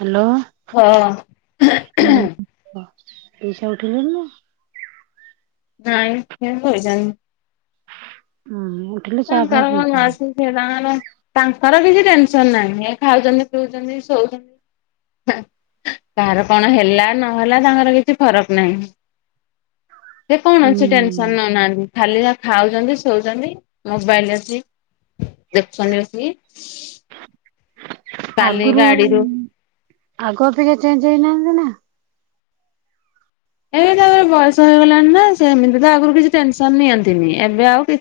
Hello. ହଁ। ହୁଁ ପ ପଇସା ଉଠିଲେଣି ନା? ନାଇଁ ସେ ଶୋଇଛନ୍ତିା ଉଁ ହୁଁ। ଉଠିଲେ କ ଚା ଫା କାର କ ନା ପିଉଥିଲେ। ଆସି। ସିଏ ତାଙ୍କର ତାଙ୍କର କିଛି ଟେନସନ୍ ନାହିଁ। ଏ ଖାଉଚନ୍ତି ପିଉଚନ୍ତି, ଶୋଉଚନ୍ତି। କାହାର କଣ ହେଲା ନହେଲା ତାଙ୍କର କିଛି ଫରକ ନାହିଁ। ସେ କୌଣସି ଟେନସନ୍ ହୁଁ ନଉନାହାନ୍ତି ଖାଲି ଯା ଖାଉଚନ୍ତି ଶୋଉଚନ୍ତି। ମୋବାଇଲ୍ ଅଛି ଦେଖଛନ୍ତି ବସିକି। କାଲି ଆଗୁରୁ, ଗାଡିରୁ ଆଗ ଅପେକ୍ଷା ଚେଞ୍ଜ ହେଇନାହାନ୍ତି ନା? ଏଇ ତା ଆଉ ଏ ବୟସ ହେଇଗଲାଣି ନା ସେମିତି ତ ଆଗରୁ କିଛି ଟେନସନ୍ ନିଅନ୍ତିନି। ଏବେ ଆଉ କି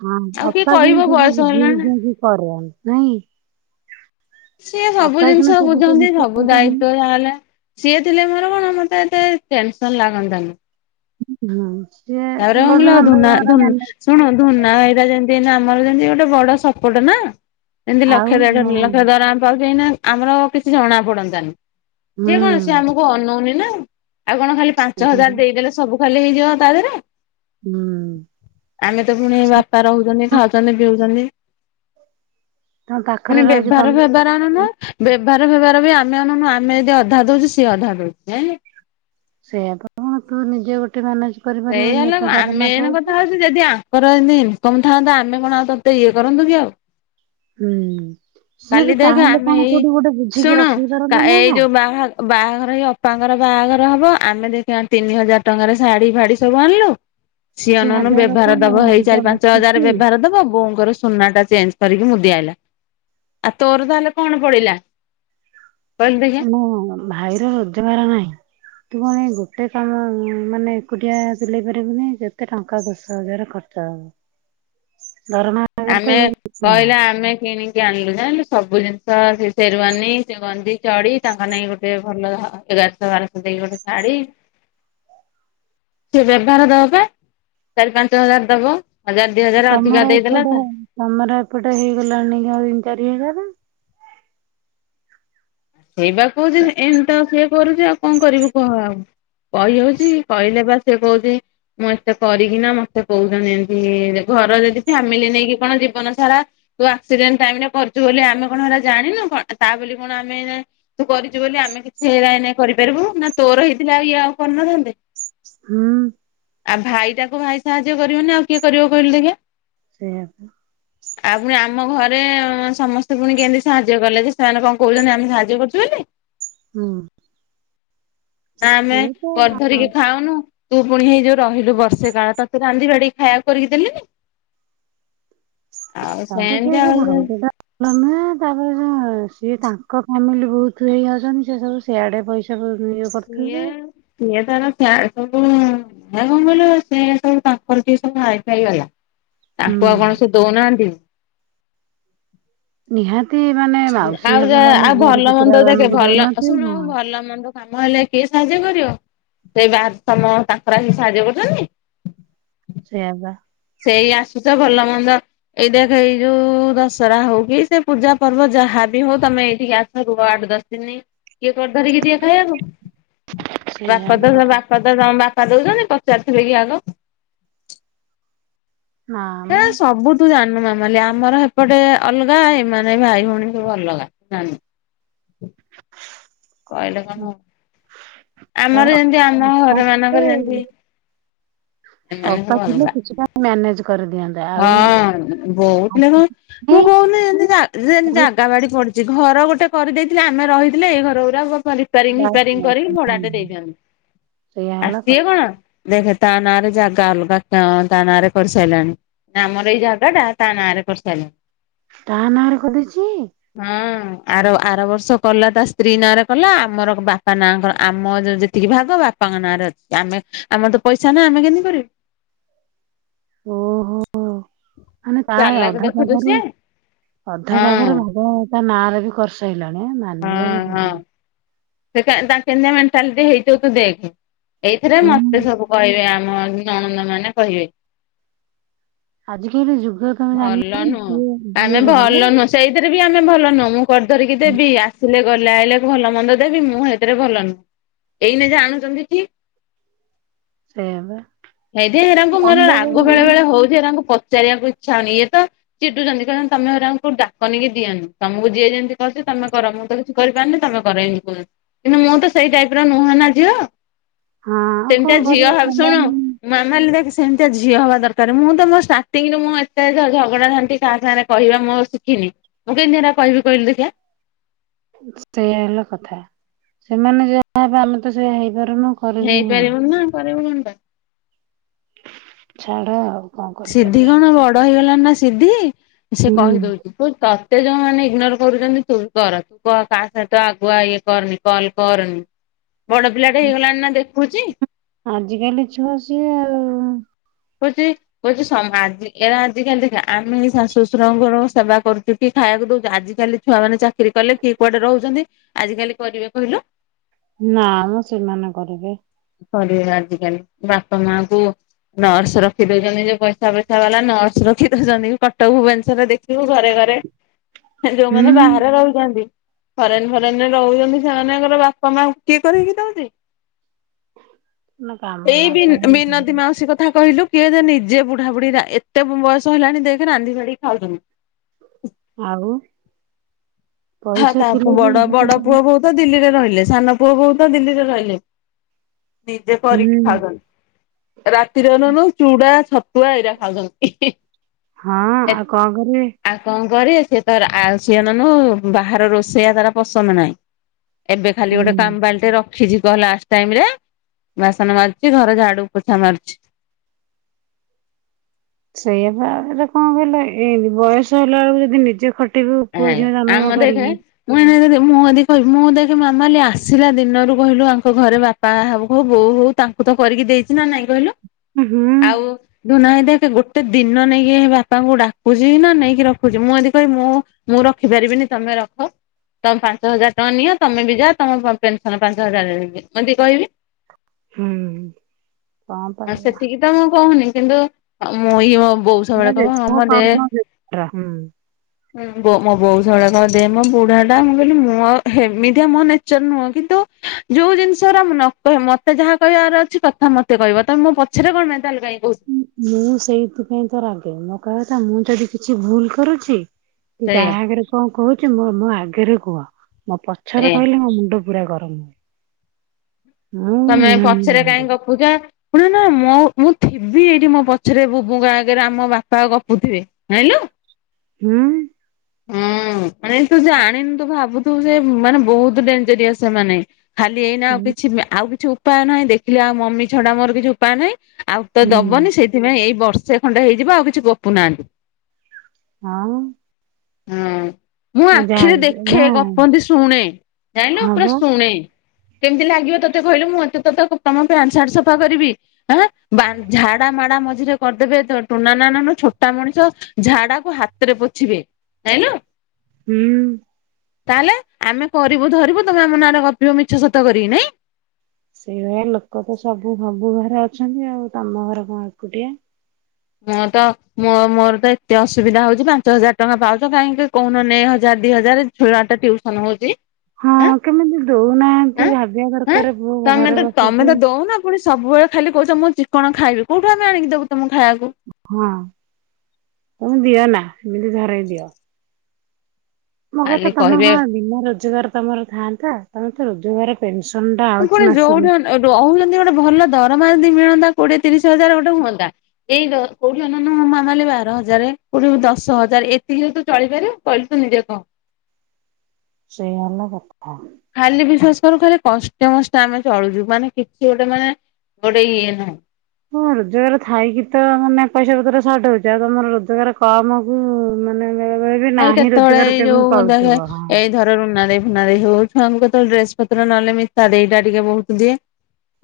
ହଁ ଅପା କଣ ସେବି ବୁଝି ବୁଝି ହେଲାଣି। ବୁଝି କରିବା ନାଇଁ। ସିଏ ସବୁ ଅପା କିନା ଜିନିଷ ସବୁ ବୁଝନ୍ତି। ସବୁ ଟେନସନ୍ ଦାୟିତ୍ଵ ତାହେଲେ ସିଏ ଥିଲେ ମୋର କଣ ମୋତେ ଏତେ ଟେନସନ୍ ଲାଗନ୍ତାନି। ହଁ ସିଏ ବୋଧେ [unintelligible] ମେନେ ଶୁଣ ଧୁନା ହେଇରା ଯେମିତି ଏଇନେ ଆମର ଯେମିତି ଗୋଟେ ବଡ ସପୋଟ ନା। ଏମତି ଆଉ ଲକ୍ଷ ଦେଢ ହଁ ଲକ୍ଷ ଦରମା ପାଉଚ ଏଇନା ଆମର କିଛି ଜଣା ପଡନ୍ତାନି। ସିଏ କଣ ସିଏ ହୁଁ। ଆମକୁ ଅନଉନି ନା। ଆଉ କଣ ଖାଲି ପାଞ୍ଚ ହଜାର ଦେଇଦେଲେ ସବୁ ଭଲ ହେଇଯିବ ତା ଦେହରେ। ହୁଁ। ଆମେ ତ ପୁଣି ବାପା ରହୁଚନ୍ତି, ଖାଉଚନ୍ତି, ପିଉଚନ୍ତି। ତମ ପାଖରେ ପୁଣି ରହିକି ବେଭାର, ତମେ ଫେବା ଜାଣନା ବେଭାରର ଫେବାର ବି ଆମେ ଆଣୁନୁ। ଆମେ ଯଦି ଅଧା ଦଉଚୁ ସିଏ ଅଧା ଦଉଚି ଜାଣିଲ। ସେଇୟା ତ କଣ ତୁ ନିଜେ ଗୋଟେ ମେନେଜ ସେଇ ହେଲା ଆ, ମେନ କଥା ହଉଚୁ ଯଦି ଆଙ୍କର ଏମିତି ଇନକମ୍ ଥାଆନ୍ତା ଆମେ କଣ ଆଉ ତୋତେ ଇଏ କରନ୍ତୁ କି ଆଉ। ହୁଁ ସିଏ ବି କାଲି ଦେଖ ଚାହିଁଲେ ଆମେ କଣ ଏଇ କୋଉଠି ଗୋଟେ ବୁଝିକି ଶୁଣୁ ରଖେଇ ପାରନ୍ତା ନା କା-ଏଇ ନା। ଯୋଉ ବାହା ବାହାଘର ହେଇ ଅପାଙ୍କର ବାହାଘର ହବ ଆମେ ଦେଖେ ଆଣ ତିନି ହଜାର ଟଙ୍କାର ଶାଢୀ ଫାଢୀ ସବୁ ଆଣିଲୁ। ସିଏ ସେ ଅନଉନୁ ଭାବିବା ବେଭାର କଥା ମୋ ଦବ ଏଇ ଭାଇ ଟା ଚାରି ପାଞ୍ଚ ହଜାର ବସିଛି ବେଭାର ଦବ ବୋଉଙ୍କର ସୁନା ଟା ଚେଞ୍ଜ କରିକି ମୁଦି ଆଇଲା ଆଉ ତୋର ତାହେଲେ କଣ ପଡିଲା। କହିଲୁ ଦେ ହଁ ଭାଇର ରୋଜଗାର ନାହିଁ। ତୁ କଣ ଏ ଗୋଟେ କାମ ମାନେ ଏକୁଟିଆ ତୁଲେଇ ପାରିବୁ ନାଇଁ କେତେ ଟଙ୍କା ଦଶ ହଜାର ଖର୍ଚ୍ଚ ହବ। [inaudible] ଦରମା ଆଗରେ ଆମେ ତ ଇଏ କିଛି କହିଲା ନାହିଁ। ଆମେ କିଣି କି ଆଣିଲୁ ଜାଣିଲୁ ସବୁ ଜିନିଷ ସେ ସେରୱାନୀ ସେ ଗଞ୍ଜି ଚଢି ତାଙ୍କ ନାଇକି ଗୋଟେ ଭଲ [unintelligible] ତ ବାରଶ ଦେଇକି ଗୋଟେ ଶାଢୀ। ସିଏ ବେଭାର ଦବ ପା ଚାରି ପାଞ୍ଚ ହଜାର ଦବ। ହଜାର ଦି ହଜାର ଅଧିକା ଦେଇଦେଲା ଓ ହଁ ତା ତୋମର ଏପଟେ ହେଇଗଲାଣି ତିନ ଚାରି ହଜାର? ସେଇବା କହୁଚି ଏନ ତ ସିଏ କରୁଚି ଆଉ କଣ କରିବୁ କହ ଆଉ। କହି ହଉଚି କହିଲେ ପା ସିଏ କହୁଚି ମୁଁ ଏତେ କରିକିନା ମୋତେ କହୁଛନ୍ତି ଏମିତି। ରେ ଘର ଯଦି ଫ୍ୟାମିଲି ନେଇକି କଣ ଜୀବନ ସାରା ତୁ ଆକ୍ସିଡେଣ୍ଟ ଟାଇମ୍ ରେ କରିଚୁ ବୋଲି ଆମେ କଣ ହେଟା ଜାଣିନୁ କଣ ଆ, ତା ବୋଲି କଣ ଆମେ ଯା ତୁ କରିଚୁ ବୋଲି ଆମେ କିଛି ହେଇରା ଏଇନେ କରିପାରିବୁ। ନା ତୋର ହେଇଥିଲା ଆଉ ଇଏ ଆଉ କରିନଥାନ୍ତେ। ହୁଁ। ଆଉ ଭାଇ ଟାକୁ ଭାଇ ସାହାଯ୍ୟ କରିବନି ଆଉ କିଏ କରିବ କହିଲୁ ଦେଖିଆ। ସେଇୟା ପା। ଆଉ ପୁଣି ଆମ ଘରେ ସମସ୍ତେ ପୁଣି କେମତି ସାହାଯ୍ୟ କଲେ। ଯେ ସେମାନେ କଣ କହୁଚନ୍ତି ଆମେ ସାହା ଯ୍ୟ କରୁଚୁ ବୋଲି। ହୁଁ। ନା ଆମେ ସିଏ ତ କରି ଧରିକି ଖାଉନୁ। ତୁ ପୁଣି ହେଇ ଯୋଉ ରହିଲୁ ବର୍ଷେ କାଳ ତୋତେ ରାନ୍ଧି ବାଢ଼ିକି ଖାଇଆକୁ କରିକି ଦେଲିନି। ଆଉ ସେମତି ଆଉ ଲୋ ନା ତାପରେ ସ ସିଏ ତାଙ୍କ ଫ୍ୟାମିଲି ବହୁତ ହେଇ ଯାଉଛନ୍ତି ସିଏ ସବୁ ସିଆଡେ ପଇସା ପ ନିଜେ ସିଏ କରିଥିବେ। ସିଏ ତାର ସବୁ କଣ କହିଲୁ ସେ ସବୁ ତାଙ୍କର ଟିକେ ସବୁ ହାଇ ଫାଇ ବାଲା। ହୁଁ। ତାଙ୍କୁ ଆଉ କଣ ସେ ଦଉନାହାନ୍ତି? ନିହାତି ମାନେ ମାଉସୀ ଆଉ ଯା ହେବ ମାନେ ଆଉ ଝିଆରୀ ଭଲ ପୁତୁରା ମନ୍ଦ ଦେଖେ ମାନଙ୍କୁ ଭଲ ଦଉନଥିବେ ଶୁଣ ହଁ। ଭଲ ମନ୍ଦ କାମ ହେଲେ କିଏ ସାହାଯ୍ୟ କରିବ। ସେଇ ବା ତମ ତାଙ୍କର ଆସିକି ସାହାଯ୍ୟ କରୁଛନ୍ତି। ସେଇଆ ବା। ସେଇ ଆସୁଚ ଭଲ ମନ୍ଦ ଏଇ ଦେଖ ଏଇ ଯୋଉ ଦଶରା ହଉ କି ସେ ପୂଜା ପର୍ବ ଯାହାବି ହଉ ତମେ ଏଇଠିକି ଆ ରୁହ ଆଡ ଦଶ ଦିନ କିଏ ଧରିକି ଦିଏ ଖାଇବାକୁ। ସେଇଆ ବାପା ହେଲା ତ କଥା ବାପ୍ ସଦା ତମ ବାପା ଦଉଛନ୍ତି ପଚାରିଥିଲେ କି ଆଗ। ନା ଏ ମ ସବୁ ତୁ ଜାଣିନୁ ମାମାଲି ଆମର ହେପଟେ ଅଲଗା ଏ ମାନେ ଭାଇ ଭଉଣୀ ସବୁ ଅଲଗା। କହିଲେ କଣ ହବ। ଆମର ତାପରେ ଯେମିତି ଆମ ଅପା ଘର ମାନଙ୍କର ଯେମତି ଥିଲେ ଏମାନେ ଅପା ସବୁ ଥିଲେ ଅଲଗା। କିଛିଟା ମ୍ୟାନେଜ କରିଦିଅନ୍ତା ଆଉ ହଁ ବହୁତ ଲୋକ ମୁଁ କହୁନି। [unintelligible] ଯାଗା ବାଡ଼ି ପଡ଼ିଚି। ଘର ଗୋଟେ କରିଦେଇଥିଲେ ଆମେ ରହିଥିଲେ ଏଇ ଘର ଗୁଡ଼ା। [unintelligible] ରିପାରିଂ ଫିପାରିଂ କରି ଭଡାଟେ ଦେଇଥାନ୍ତୁ। ସେଇଆ ଆ ହେଲା ସିଏ କଥା କଣ ଦେଖ ତା ନା ଆରେ ଜାଗା ଅଲଗା ତା ନାଁ ରେ କରିସାରିଲାଣି। ଆମର ଏଇ ଜାଗା ଟା ତା ନାଁ ରେ କରିସାରିଲାଣି। ତା ନାଁରେ କରିଦେଇଚି! ହଁ ଆର ଆର ବର୍ଷ କଲା ତା ସ୍ତ୍ରୀ ନାରେ। କଲା। ଆମର ବାପା ନାଁ ଙ୍କର ଆମ ଯେତିକି ଭାଗ ବାପାଙ୍କ ନାଁରେ ଅଛି। ଆମେ ଆମର ତ ପଇସା ନାହିଁ ଆମେ କେମତି କରିବୁ। ଓହୋ। ମାନେ ପ୍ରାୟ ଚାଲାକ ଅଧା ଦେଖୁଛୁ ଜାଗାରୁ ସିଏ ଅଧା ହଁ ଜାଗାରୁ ଭାଗ ତା ନାଁରେ ବି କରିସାଇଲାଣି ହଁ ମାନିବାକୁ ହଁ ପଡିବି। ସେ ତା କେନ୍ତିଆ ମେଣ୍ଟାଲିଟି ହେଇଥିବ ତୁ ଦେଖ। ଏଇଥିରେ ମତେ ହୁଁ। ସବୁ କହିବେ ଆମ ନଣନ୍ଦ ମାନେ କହିବେ। ଆଜିକାଲି ଯୁଗ ତମେ ଭଲ ଜାଣିନ ନୁହଁ, ଯିଏ ଯିଏ ଆମେ ଭଲ ନୁହଁ। ସେଇଥିରେ ବି ଆମେ ଭଲ ନୁହଁ। ମୁଁ କରି ଧରିକି ଦେବି ଆସିଲେ ଗଲେ ଆଇଲେ ଭଲ ମନ୍ଦ ଦେବି ମୁଁ ହେଥିରେ ଭଲ ନୁହଁ। ଏଇନେ ଜାଣୁଛନ୍ତି ଠିକ୍। ସେଇଆ ବା। ହେଇଥି ପାଇଁ ହେରାଙ୍କୁ ମୋର ଜାଣିଲା ରାଗ ବେଳକୁ ବେଳେ ହଁ ବେଳେ ହଉଛି ହେରାଙ୍କୁ ପଚାରିବାକୁ ଇ ଛା ହଉନି। ଇଏତ ଚିଡୁଛନ୍ତି। କହୁଛନ୍ତି ତମେ ହେରାଙ୍କୁ ଡାକନି କି ଦିଅନି। ତମକୁ ଯିଏ ଯେମିତି କରୁଚି ତମେ କର। ମୁଁ ତ କି କରିପାରୁନି ତମେ କର। ଏମିତି କହୁଚନ୍ତି। କିନ୍ତୁ ମୁଁ ତ ସେଇ ଟାଇପ ର ନୁହେଁ ନା ଝିଅ। ଆଉ କଣ ସେମିତିଆ ଝିଅ କରିବ ହବି ଶୁଣୁ ସେମାନେ ମାମାଲି ଦେଖ୍ ସେମିତିଆ ଝିଅ ହବା ଦରକାର। ମୁଁ ତ ମୋ ଷ୍ଟାର୍ଟିଂରେ ମୁଁ ଏ ସେ ଝଗଡ଼ା ଝାଣ୍ଟି କାହା ସାଙ୍ଗରେ କହିବା ମୁଁ ଶିଖିନି। ମୁଁ କେମିତି ହେରା କହିବି କହିଲୁ ଦେଖିଆ। ସେଇୟା ହେଲା କଥା। ସେମାନେ ଯାହା ହେବେ ଆମେ ତ ସେଇୟା ହେଇପାରୁନୁ। କରିବୁ କଣ? ହେଇପାରିବୁନି ନା କରିବୁ କଣ ଟା। ଛାଡ ଆଉ। କଣ ସିଧି କରିପାରିବା କଣ ବଡ ହେଇଗଲାଣି ନା ସିଧି ସେ ହୁଁ। କହି ଦଉଚି। କହୁଚି ତତେ ଯୋଉ ମାନେ ଇଗ୍ନୋର କରୁଛନ୍ତି ତୁ ବି କର। ତୁ କାହା ସହିତ ଆଗୁଆ ଇଏ କରନି। କଲ୍ କରନି। ବଡ ପିଲା ଟା ହେଇଗଲାଣି ନା ଦେଖୁଚି। ଆଜିିକାଲି ଛୁଆ ସିଏ ଆଉ। [unintelligible] କହୁଚି ସମାଜ ଏରା ଆଜିିକାଲି ଦେଖ ଆମେ ଶାଶୁ ଶଶୁରଙ୍କର ସେବା କରୁଚୁ ଟି ଖାଇବାକୁ ଦଉଚୁ ଆଜିିକାଲି ଛୁଆମାନେ ଚାକିରି କଲେ କିଏ କୁଆଡେ ରହୁଛନ୍ତି ଆଜି କାଲି କରିବେ କହିଲୁ। ନା ମ ସେମାନେ କରିବେ। କରିବ ଆଜିକାଲି ବାପା ମା କୁ ନର୍ସ ରଖି ଦୋଉଚନ୍ତି ଯୋଉ ପଇସା ପଇସା ବାଲା ନର୍ସ ରଖି ଦୋଉଚନ୍ତି କଟ ଭୁବନେଶ୍ୱରରେ ଦେଖିବୁ ଘରେ ଘରେ ହୁଁ ଯୋଉମାନେ ବାହାରେ ରହୁଚନ୍ତି। ଫରେନ ଫରେନ ରେ ରହୁଚନ୍ତି ସେମାନଙ୍କର ବାପା ମାଙ୍କୁ କିଏ କରକି ଦୋଉଚି? ନା କାମ ଏଇ ନା ବି ବିନାଦି ଜାଣିନି ମାସିକ କ କଥା କହିଲୁ କିଏ ଯେ ନିଜେ ବୁଢାବୁଢ଼ୀ ଏତେ ବୟସ ହେଲାଣି ଦେଖେ ରାନ୍ଧିବାଡିକି ଖାଉଚନ୍ତି। ଆଉ ହଁ ପଇସା ତା ଥିଲେ ବି ବଡ ବଡ ପୁଅ ବୋହୂ ତ ଦିଲ୍ଲୀରେ ରହିଲେ, ସାନ ପୁଅ ବୋହୂ ତ ଦିଲ୍ଲୀରେ ରହିଲେ। ନିଜେ କରିକି ହୁଁ। ଖାଉଚନ୍ତି, ରା ତିରନୁ ଚୁଡା ଛତୁଆ ଏଇରା ଖାଉଚନ୍ତି। ହଁ ଆଉ କଣ କରିବେ? ଆଉ କଣ କର ସେ ତାର ଆଳ ସିଅନନୁ ବାହହାର ରୋଷେଇଆ ତାର ପସନ୍ଦ ନାହିଁ। ଏବେ ଖାଲି ଗୋଟେ ହୁଁ। କମ୍ ଟେ ରଖ ଖିଛି କହ ଲାଷ୍ଟ ଟାଇମ ରେ ବାସନ ମାରୁଚି ଘର ଝାଡୁ ପୋଛା ମାରୁଚି। ସେଇ ବା ଏରା କଣ କହିଲ ଏ ବୟସ ହେଲା ବେଳକୁ ଯଦି ନିଜେ ଖ ଖଟିବ ପୁଅ ଆଜ୍ଞା ଝିଅ ଆମ ଜନମ ଦେଖେ କରିକି। ମୁଁ ମୁଁ ଯଦି କହିବି ମୁଁ ଦେଖି ମାମା ଆସିଲା ଦିନରୁ କହିଲୁ ୟାଙ୍କ ଘରେ ବାପା ବାହା ହବୁ କ ବୋଉ ହୋଉ ତାଙ୍କୁ ତ କରିକି ଦେଇଚି ନା ନାଇଁ କହିଲୁ ହୁଁ ଆଉ। ଦୁ ନାଇ ଦେଖ ଗୋଟେ ଦିନ ନେଇକି ବାପାଙ୍କୁ ଡାକୁଚି ନା ନେଇକି ରଖୁଚି ମୁଁ ଏ ଯଦି କହିବି ମୁଁ ମୁଁ ରଖିପାରିବିନି ତମେ ରଖ। ତମ ପାଞ୍ଚ ହଜାର ଟଙ୍କା ନିଅ ତମେ ବି ଯାଅ ତମ ପେନସନ ପାଞ୍ଚ ହଜାର [unintelligible] ହୁଁ କ ପା ସେତିକି ତ ମୁଁ କୋହୁନି କିନ୍ତୁ ମୁଁ ଇ ବୋଉ ସ ହେରା ବଳେ କହିବ ହଁ ଜେଜେଙ୍କ ମ ଦେ କର୍ମ ହୁଁ। ମୋ ବୋ ବୋଉ ସବୁବେଳେ କହିବ ମୋ ବୁଢା ଟା ମୁଁ କହିଲି ମୁଁ ଆଉ ହେମିତିଆ ମୋ ନେଚର ନୁହଁ କିନ୍ତୁ ଯୋଉ ଜିନିଷ ର ନ କହିବ ମତେ ଯାହା କହିବାର ଅଛି କଥା ମତେ କହିବ ତମେ ମୋ ପଛରେ କଣେେ ତାହେ କାଇଁ କୋହୁ ମୁଁ ସେଇଥିପାଇଁ ତ ରାଗେ ମୋ କହଥା ମୁଁ ଯଦି କିଛି ଭୁଲ କରୁଚି। ସେଇଆ କାହା ଆଗରେ କଣ କୋହୁଚି ମୋ ଆଗରେ କୁହ ମୋ ପଛରେ ସେଇଆ କହିଲେ ମୋ ମୁଣ୍ଡ ପୁରା ଗରମ ହୁଏ। ମୁଁ ତମେ ମୁହେଁ ମୁହେଁ ପଛରେ ଝଗଡେ କାଇହିଁ ଗପୁଚ ପୁଣି ନା ମ ମୁଁ ଥିବି ଏଇଠି ମୋ ପଛରେ ବୁବୁଙ୍କ ଆଗରେ ଆମ ବାପା ଗପୁଥିବେ। [unintelligible] ହୁଁ। ହୁଁ ମାନେ ତୁ ଜାଣିନୁ ତୁ ଭାବୁୁ ତୁ ସେ ମାନେ ବୋହୁତ ଡେଞ୍ଜରିୟସ୍ ସେମାନେ, ଖାଲି ଏଇନା ଆଉ ହୁଁ କିଛି ଆଉ କିଛି ଉପାୟ ନାହିଁ ଦେଖିଲେ ଆଉ ମମି ଛଡା ମୋର କିଛି ଉପାୟ ନାହିଁ। ଆଉ ତ ହୁଁ ଦବନି ସେଇ ସେଥିପାଇଁ ଏଇ ବର୍ଷେ ଖଣ୍ଡେ ହେଇଯିବ ଆଉ କିଛି ଗୋପୁ ନାହାନ୍ତି। ହଁ। ହୁଁ। ମୁଁ ଯାହା ଆଖିରେ ନା ଦେଖେ ଗପନ୍ତି ଶୁଣେ ଜାଇଲ ହଁ ପୁରା ବା ଶୁଣେ। କେମିତି ଲାଗିବ ତୋତେ କହିଲୁ ମୁଁ ଏତେ ତୋ ତମ ପ୍ୟାଣ୍ଟ ସାର୍ଟ ସଫା କରିବି ହଁ ବା ଝାଡା ମାଡା ମଝିରେ କରିଦେବେ ଟୁନ ନ ନନ ଛୋଟା ମଣିଷ ଝାଡା କ ହାତରେ ପୋଛିବେ ଜାଇଁଲୁ। ହୁଁ। ତାହେଲେ ଆମେ କରିବୁ ଧରିବୁ ତମେ ଆମ ନାଁରେ ଗପିବ ମିଛ ସତ କରିକି ନାଇଁ। ସେଇଭଳିଆ ଲୋକ ତ ସବୁ ସବୁ ଘରେ ଅଛନ୍ତି ଆଉ ତମ ଘର କଣ ଏକୁଟିଆ। ମୁଁ ତ ମୋ ମୋର ତ ଏତେ ଅସୁବିଧା ହୋଉଚି ପାଞ୍ଚ ହଜାର ଟଙ୍କା ପାଉଚ କାହିଁକି କହୁନହ ନେ ହଜାରେ ଦି ହଜାରେ। ଛୋଟ ଆଟା ଟ୍ୟୁସନ ହୋଉଚି। ହଁ କେମିତି ଦୋଉନାହାନ୍ତି ଭାବିବା ଆଁ ଦରକାର ପୁଅ ତମେ ଘରେ ତ ତମେ ବସିଚି। ତ ଦଉନ ପୁଣି ସବୁବେଳେ ଖାଲି କୋହୁଚ ମୁଁ ଚିକଣି ଖାଇବି କୋଉଠୁ ଆଣିକି ଦବୁ ତମ ଖାଇବାକୁ। ହଁ ତମେ ଦିଅ ନା ଏମିତି ଧରେଇ ଦିଅ। ମୋ କଥା ଖାଲି ତମେ କହିବେ ହଁ ବିନା ରୋଜଗାର ତମର ଥାଆନ୍ତା ତମେ ତ ରୋଜଗାର। ପେନସନ ଟା ଆଉଛି ମାସକୁ। ଏ ରହୁଛନ୍ତି ଗୋଟେ ଭଲ ଦରମା ଯଦି ମିଳନ୍ତା କୋଡିଏ ତିରିଶ ହଜାର ଗୋଟେ ହୁଅନ୍ତା। ଏଇ ଦ କୋଉଠି ଅନଉନୁ ମାମାଲିି ବାର ହଜାରେ କୋଉଠି ଦଶ ହଜାର ଏତିକିରେ ତୁ ଚଳିପାରିବୁ। କହିଲୁ ତୁ ନିଜେ କହ। ସେୟା ହେଲା କଥା। ଖାଲି ବିଶ୍ଵାସ କର ଖାଲି କଷ୍ଟେ ମଷ୍ଟେ ଆମେ ଚଳୁଛୁ ମାନେ କିଛି ଗୋଟେ ମାନେ ଗୋଟେ ଇଏ ନାହିଁ। ହଁ ରୋଜଗାର ଥାଇକି ତ ମାନେ ପଇସା ପତ୍ର ସର୍ଟ ହଉଛି ଆଉ ତମର ରୋଜଗାର କମ। ଉ ମାନେ ବେଳେ ବେଳେ ବି ଭାଇ ନାହିଁ ରୋଜଗାର କେମିତି ଚଳୁଥିବ ହଁ। ଘର ର ଉନା ଦେଇ ଫୁନା ଦେଇ ହଉ ଛୁଆକୁ କେତେବେଳେ ଡ୍ରେସ ପତ୍ର ନହେଲେ ମିତା ଦେଇ ଟା ଟିକେ ବହୁତ ଦିଏ।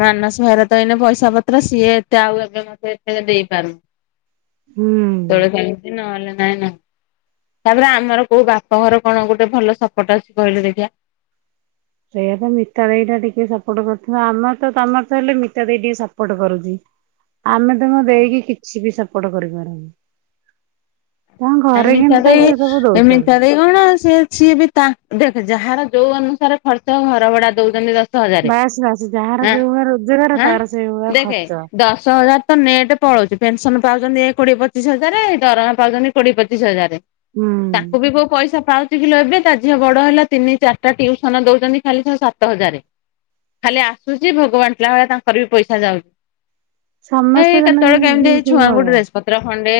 ମାନସ ଭାଇରା ତ ଏଇନେ ପଇସା ପତ୍ର ସିଏ ଏତେ ଆଉ ଏବେ ମତେ ଏତେ ଦେଇପାରୁ ହୁଁ। କେତେବେଳେ କେମିତି ନହେଲେ ନାଇ ନୁହ। ତାପରେ ଆମର କୋଉ ବାପ ଘର କଣ ଗୋଟେ ଭଲ ସପୋଟ ଅଛି କହିଲୁ ଦେଖିବା। ସେୟା ତ ମିତା ଦେଇ ଟା ଟିକେ ସପୋର୍ଟ କରୁଥିବ ଆମର ତମର ତମର ହେଲେ ମିତା ଦେଇ ଟିକେ ସପୋର୍ଟ କରୁଛି। [inaudible] ଆମେ ତମ ଦେଇକି କିଛି ବି ସପୋର୍ଟ କରିପାରୁନୁ। ତାଙ୍କ ଘରେ କେମିତି ତାକୁ ଏସବୁ ଦଉଛନ୍ତି। ଶୁଣ ସିଏ ସିଏ ବି ତା ଦେଖେ ଯାହାର ଯୋଉ ଅନୁସାରେ ଖର୍ଚ୍ଚ ଘର ଭଡା ଦଉଛନ୍ତି ଦ ଦଶ ହଜାରେ ବାସ୍ ବାସ୍ ଯାହାର ଆଁ ଯୋଉ ଭଳିଆ ରୋଜଗାର ହାଁ ତାର ସେଇ ଭଳିଆ ଦେଖେ ଖର୍ଚ୍ଚ ଦଶ ହଜାର। ତ ନେଟେ ପଳଉଛି ପେନସନ ପାଉଛନ୍ତି କୋଡିଏ ପଚିଶ ହଜାରେ ଦରମା ପାଉଛନ୍ତି କୋଡିଏ ପଚିଶ ହଜାରେ। ହୁଁ। ତାକୁ ବି କୋଉ ପଇସା ପାଉ ଏତିକି ଲୋ ଏବେ ତା ଝିଅ ବଡ ହେଲା ତିନି ଚାରିଟା ଟିଉସନ ଦଉଛନ୍ତି ଖାଲି ସା-ସାତ ହଜାରେ। ଖାଲି ଆସୁଛି ଭୋଗ ବାଣ୍ଟିଲା ଭଳିଆ ତାଙ୍କର ବି ପଇସା ଯାଉଛି। ସମସ୍ତେ ଏଇ ଜଣେ କେତେବେଳେ କେମିତି ଏଇ ସେଇ ଛୁଆଙ୍କୁ ଭଳିଆ ଡ୍ରେସ ପତ୍ର ଖଣ୍ଡେ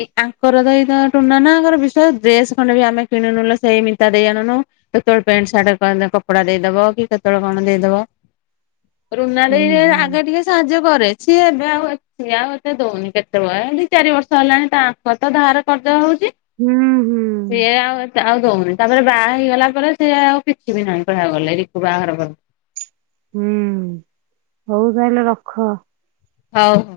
ଇ ଆଙ୍କର ତ ଏଇ ହଁ ଟୁନ ନନା ଆମର ବିଶ୍ୱାସ ଡ୍ରେସ ଖଣ୍ଡେ ବି ଆମେ କିଣୁନୁ ଲୋ ସେଇ ମିତା ଦେଇ ଆଣୁନୁ। କେତେବେଳେ ପ୍ୟାଣ୍ଟ ସାର୍ଟ କହିନେ କପଡା ଦେଇଦବ କି କେତେବେଳେ କଣ ଦେଇଦବ। ରୁନା ହୁଁ ଦେଇ ସେ ହୁଁ ଆଗେ ଟିକେ। ସାହାଯ୍ୟ କରେ ସିଏ ଏବେ ଆଉ ଏ ସିଏ ଆଉ ଏତେ ଦଉନି କେତେବେଳେ ଦି ଚାରି ବର୍ଷ ହେଲାଣି ତାଙ୍କର ତ ଧାର। କରଜ ହଉଛି। ହୁଁ ହୁଁ। ସିଏ ଆଉ ଏତେ ଆଉ ଦଉନି ତାପରେ ବାହା ହେଇଗଲା ପରେ ସିଏ ଆଉ କିଛି ବି ନାହିଁ କହିବାକୁ ଗଲେ ରିକୁ ବାହାଘର ପରେ। ହୁଁ ହଉ ତାହେଲେ ରଖ। ହଉ ହ